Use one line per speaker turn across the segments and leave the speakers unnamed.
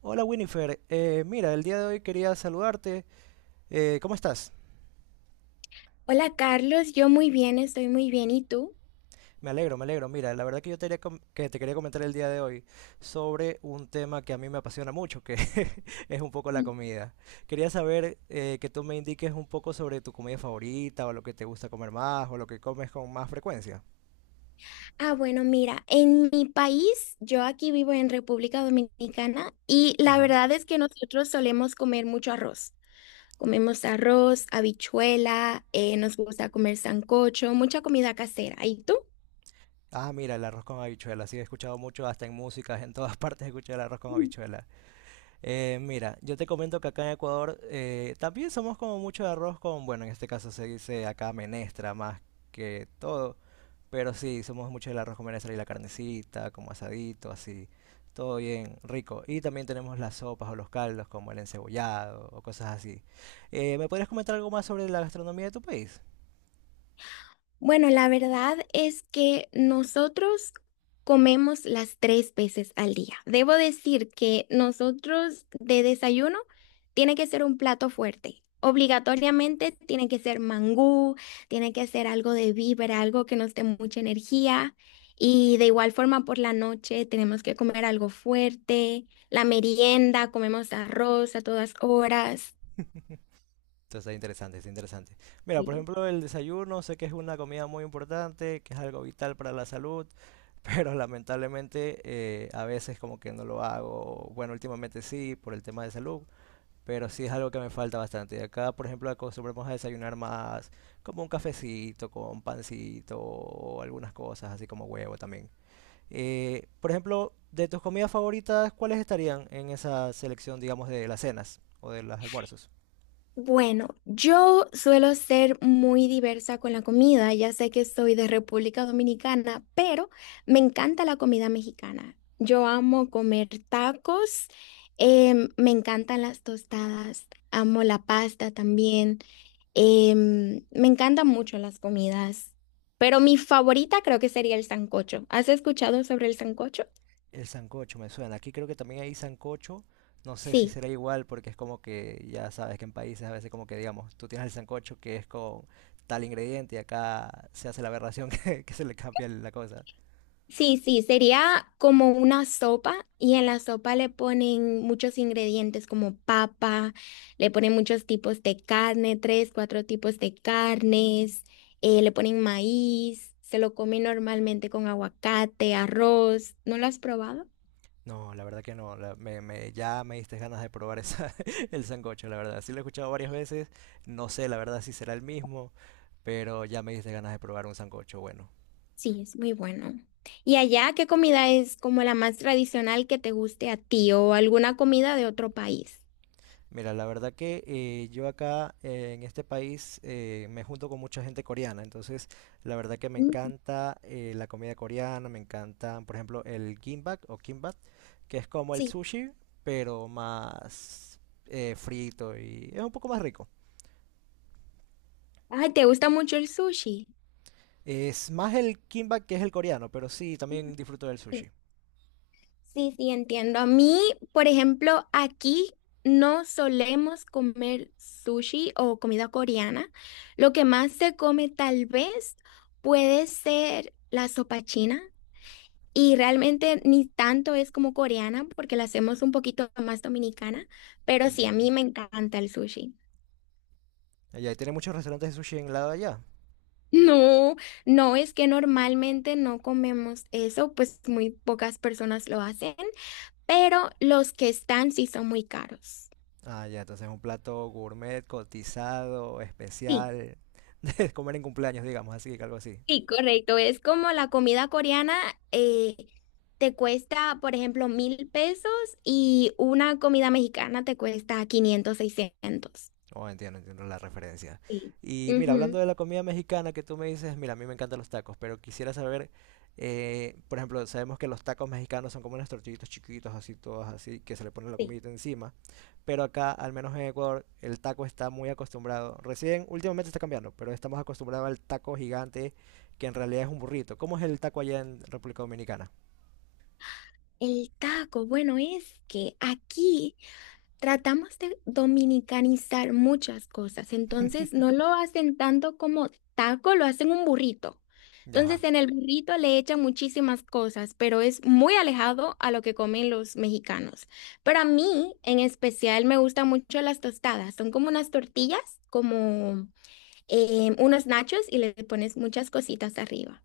Hola Winifred. Mira, el día de hoy quería saludarte. ¿Cómo estás?
Hola Carlos, yo muy bien, estoy muy bien. ¿Y tú?
Me alegro, me alegro. Mira, la verdad que yo te, haría que te quería comentar el día de hoy sobre un tema que a mí me apasiona mucho, que es un poco la comida. Quería saber que tú me indiques un poco sobre tu comida favorita o lo que te gusta comer más o lo que comes con más frecuencia.
Ah, bueno, mira, en mi país, yo aquí vivo en República Dominicana y la
Ajá.
verdad es que nosotros solemos comer mucho arroz. Comemos arroz, habichuela, nos gusta comer sancocho, mucha comida casera. ¿Y tú?
Ah, mira, el arroz con habichuela. Sí, he escuchado mucho, hasta en músicas, en todas partes he escuchado el arroz con habichuela. Mira, yo te comento que acá en Ecuador también somos como mucho de arroz con, bueno, en este caso se dice acá menestra más que todo, pero sí, somos mucho del arroz con menestra y la carnecita, como asadito, así, todo bien rico. Y también tenemos las sopas o los caldos como el encebollado o cosas así. ¿Me podrías comentar algo más sobre la gastronomía de tu país?
Bueno, la verdad es que nosotros comemos las tres veces al día. Debo decir que nosotros de desayuno tiene que ser un plato fuerte. Obligatoriamente tiene que ser mangú, tiene que ser algo de víbora, algo que nos dé mucha energía. Y de igual forma por la noche tenemos que comer algo fuerte. La merienda, comemos arroz a todas horas.
Esto está interesante, está interesante. Mira, por ejemplo, el desayuno, sé que es una comida muy importante, que es algo vital para la salud. Pero lamentablemente a veces como que no lo hago. Bueno, últimamente sí, por el tema de salud, pero sí es algo que me falta bastante. Y acá, por ejemplo, acostumbramos a desayunar más como un cafecito, con pancito o algunas cosas, así como huevo también. Por ejemplo, de tus comidas favoritas, ¿cuáles estarían en esa selección, digamos, de las cenas o de los almuerzos?
Bueno, yo suelo ser muy diversa con la comida, ya sé que soy de República Dominicana, pero me encanta la comida mexicana. Yo amo comer tacos, me encantan las tostadas, amo la pasta también, me encantan mucho las comidas, pero mi favorita creo que sería el sancocho. ¿Has escuchado sobre el sancocho?
El sancocho me suena. Aquí creo que también hay sancocho. No sé si
Sí.
será igual porque es como que ya sabes que en países a veces como que digamos, tú tienes el sancocho que es con tal ingrediente y acá se hace la aberración que se le cambia la cosa.
Sí, sí, sería como una sopa y en la sopa le ponen muchos ingredientes como papa, le ponen muchos tipos de carne, tres, cuatro tipos de carnes, le ponen maíz, se lo come normalmente con aguacate, arroz. ¿No lo has probado?
No, la verdad que no. Ya me diste ganas de probar esa, el sancocho, la verdad. Sí lo he escuchado varias veces. No sé, la verdad, si será el mismo, pero ya me diste ganas de probar un sancocho bueno.
Sí, es muy bueno. ¿Y allá qué comida es como la más tradicional que te guste a ti o alguna comida de otro país?
Mira, la verdad que yo acá en este país me junto con mucha gente coreana, entonces la verdad que me
Mm.
encanta la comida coreana, me encantan, por ejemplo, el gimbap o kimbap, que es como el
Sí.
sushi, pero más frito y es un poco más rico.
Ay, ¿te gusta mucho el sushi?
Es más el kimbap que es el coreano, pero sí, también disfruto del
Ujú.
sushi.
Sí, sí, entiendo. A mí, por ejemplo, aquí no solemos comer sushi o comida coreana. Lo que más se come tal vez puede ser la sopa china. Y realmente ni tanto es como coreana porque la hacemos un poquito más dominicana, pero sí, a mí
Entiendo.
me encanta el sushi.
Allá y tiene muchos restaurantes de sushi en el lado de allá.
No, no es que normalmente no comemos eso, pues muy pocas personas lo hacen, pero los que están sí son muy caros.
Ah, ya, entonces es un plato gourmet, cotizado,
Sí,
especial, de comer en cumpleaños, digamos, así, algo así.
sí, correcto. Es como la comida coreana, eh, te cuesta, por ejemplo, 1.000 pesos y una comida mexicana te cuesta 500, 600.
Oh, entiendo, entiendo la referencia.
Sí.
Y mira, hablando
Ujú.
de la comida mexicana que tú me dices, mira, a mí me encantan los tacos, pero quisiera saber, por ejemplo, sabemos que los tacos mexicanos son como unos tortillitos chiquitos, así, todos así, que se le pone la
Sí.
comidita encima, pero acá, al menos en Ecuador, el taco está muy acostumbrado. Recién, últimamente está cambiando, pero estamos acostumbrados al taco gigante, que en realidad es un burrito. ¿Cómo es el taco allá en República Dominicana?
El taco, bueno, es que aquí tratamos de dominicanizar muchas cosas, entonces no lo hacen tanto como taco, lo hacen un burrito.
Ya, ajá.
Entonces en el burrito le echan muchísimas cosas, pero es muy alejado a lo que comen los mexicanos. Pero a mí en especial me gustan mucho las tostadas, son como unas tortillas, como unos nachos y le pones muchas cositas arriba.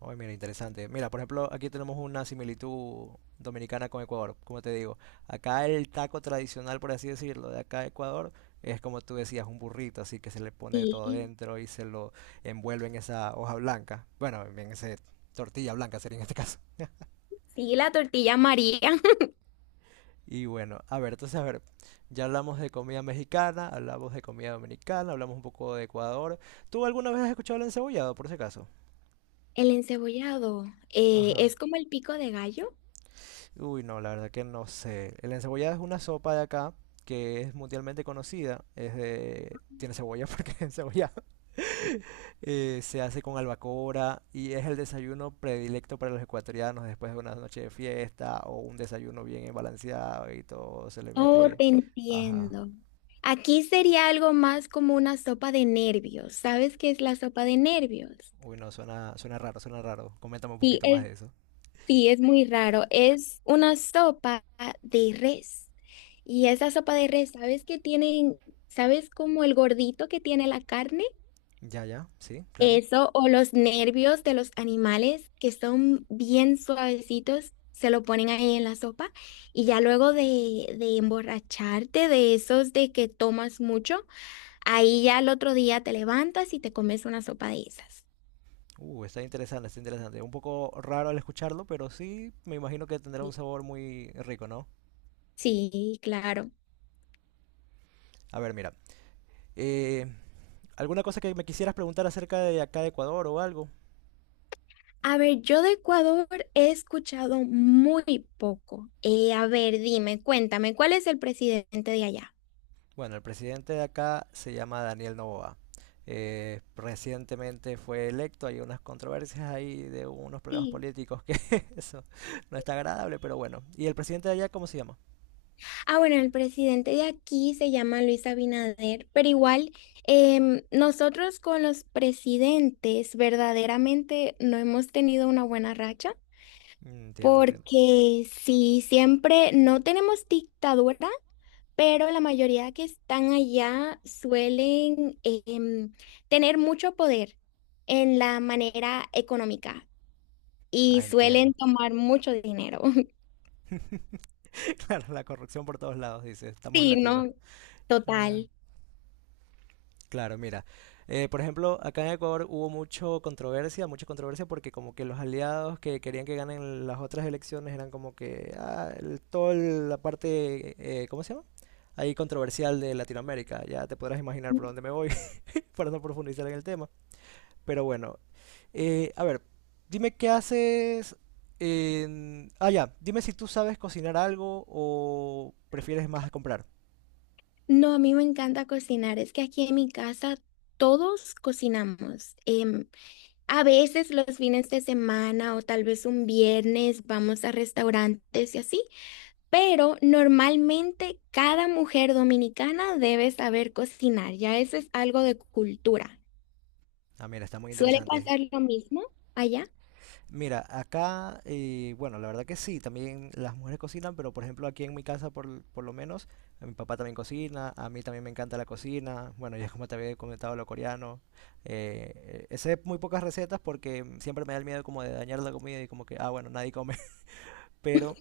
Oye, mira, interesante. Mira, por ejemplo, aquí tenemos una similitud dominicana con Ecuador. Como te digo, acá el taco tradicional, por así decirlo, de acá de Ecuador, es como tú decías, un burrito, así que se le pone todo
Sí,
dentro y se lo envuelve en esa hoja blanca. Bueno, en esa tortilla blanca sería en este caso.
sí, la tortilla María.
Y bueno, a ver, entonces, a ver, ya hablamos de comida mexicana, hablamos de comida dominicana, hablamos un poco de Ecuador. ¿Tú alguna vez has escuchado el encebollado, por ese caso?
El encebollado,
Ajá.
¿es como el pico de gallo?
Uy, no, la verdad que no sé. El encebollado es una sopa de acá que es mundialmente conocida. Es de... Tiene cebolla porque es encebollado. Se hace con albacora y es el desayuno predilecto para los ecuatorianos después de una noche de fiesta o un desayuno bien balanceado y todo se le
Oh,
mete.
te
Ajá.
entiendo. Aquí sería algo más como una sopa de nervios. ¿Sabes qué es la sopa de nervios?
Uy, no, suena, suena raro, suena raro. Coméntame un
Sí,
poquito más
es,
de eso.
sí, es muy raro. Es una sopa de res. Y esa sopa de res, ¿sabes qué tienen? ¿Sabes como el gordito que tiene la carne?
Ya, ya, sí, claro.
Eso, o los nervios de los animales que son bien suavecitos, se lo ponen ahí en la sopa y ya luego de emborracharte de esos de que tomas mucho, ahí ya al otro día te levantas y te comes una sopa de esas.
Está interesante, está interesante. Un poco raro al escucharlo, pero sí me imagino que tendrá un sabor muy rico, ¿no?
Sí, claro.
A ver, mira. eh, ¿Alguna cosa que me quisieras preguntar acerca de acá de Ecuador o algo?
A ver, yo de Ecuador he escuchado muy poco. A ver, dime, cuéntame, ¿cuál es el presidente de allá?
Bueno, el presidente de acá se llama Daniel Noboa. Recientemente fue electo, hay unas controversias ahí de unos problemas
Sí.
políticos que eso no está agradable, pero bueno. ¿Y el presidente de allá cómo se llama?
Ah, bueno, el presidente de aquí se llama Luis Abinader, pero igual nosotros con los presidentes verdaderamente no hemos tenido una buena racha,
Mm, entiendo, entiendo.
porque sí, siempre no tenemos dictadura, pero la mayoría que están allá suelen tener mucho poder en la manera económica y
Ah,
suelen
entiendo.
tomar mucho dinero.
Claro, la corrupción por todos lados, dice. Estamos en
Sí,
latino.
¿no?
Ah.
Total.
Claro, mira, por ejemplo, acá en Ecuador hubo mucho controversia, mucha controversia porque como que los aliados que querían que ganen las otras elecciones eran como que ah, toda la parte, ¿cómo se llama? Ahí controversial de Latinoamérica. Ya te podrás imaginar por dónde me voy para no profundizar en el tema. Pero bueno, a ver, dime qué haces en... Ah, ya, dime si tú sabes cocinar algo o prefieres más comprar.
No, a mí me encanta cocinar. Es que aquí en mi casa todos cocinamos. A veces los fines de semana o tal vez un viernes vamos a restaurantes y así, pero normalmente cada mujer dominicana debe saber cocinar. Ya eso es algo de cultura.
Ah, mira, está muy
¿Suele
interesante.
pasar lo mismo allá?
Mira, acá, bueno, la verdad que sí, también las mujeres cocinan, pero por ejemplo aquí en mi casa por lo menos, a mi papá también cocina, a mí también me encanta la cocina, bueno, ya como te había comentado lo coreano, sé muy pocas recetas porque siempre me da el miedo como de dañar la comida y como que, ah, bueno, nadie come, pero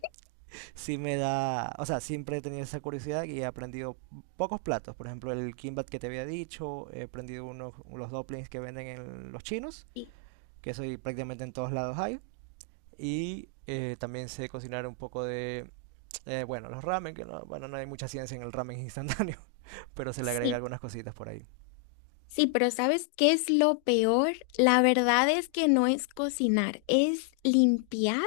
sí me da, o sea, siempre he tenido esa curiosidad y he aprendido pocos platos, por ejemplo el kimbap que te había dicho, he aprendido unos, los dumplings que venden en los chinos,
Sí,
que eso y prácticamente en todos lados hay. Y también sé cocinar un poco de, bueno, los ramen, que no, bueno, no hay mucha ciencia en el ramen instantáneo, pero se le agrega
sí,
algunas cositas por ahí.
sí, pero ¿sabes qué es lo peor? La verdad es que no es cocinar, es limpiar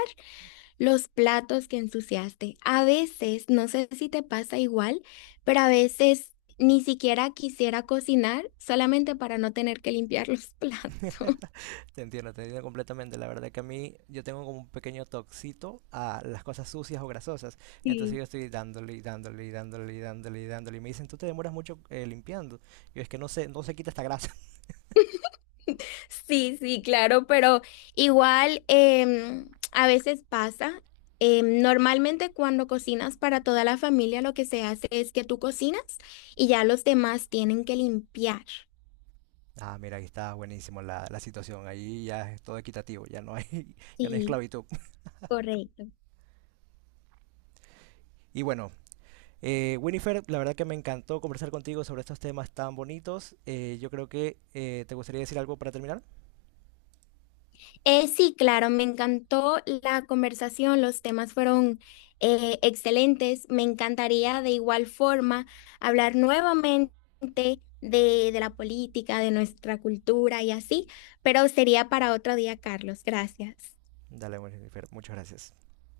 los platos que ensuciaste. A veces, no sé si te pasa igual, pero a veces ni siquiera quisiera cocinar solamente para no tener que limpiar los platos.
Te entiendo completamente. La verdad que a mí yo tengo como un pequeño toxito a las cosas sucias o grasosas. Entonces yo estoy dándole y dándole y dándole y dándole y dándole. Y me dicen, tú te demoras mucho limpiando. Yo es que no se quita esta grasa.
Sí, sí, claro, pero igual, a veces pasa. Em, normalmente cuando cocinas para toda la familia lo que se hace es que tú cocinas y ya los demás tienen que limpiar.
Ah, mira, aquí está buenísimo la, la situación. Ahí ya es todo equitativo, ya no hay, ya no hay
Sí,
esclavitud.
correcto.
Y bueno, Winifred, la verdad que me encantó conversar contigo sobre estos temas tan bonitos. Yo creo que te gustaría decir algo para terminar.
Sí, claro, me encantó la conversación, los temas fueron excelentes. Me encantaría de igual forma hablar nuevamente de la política, de nuestra cultura y así, pero sería para otro día, Carlos. Gracias.
Dale, Winifred, muchas gracias.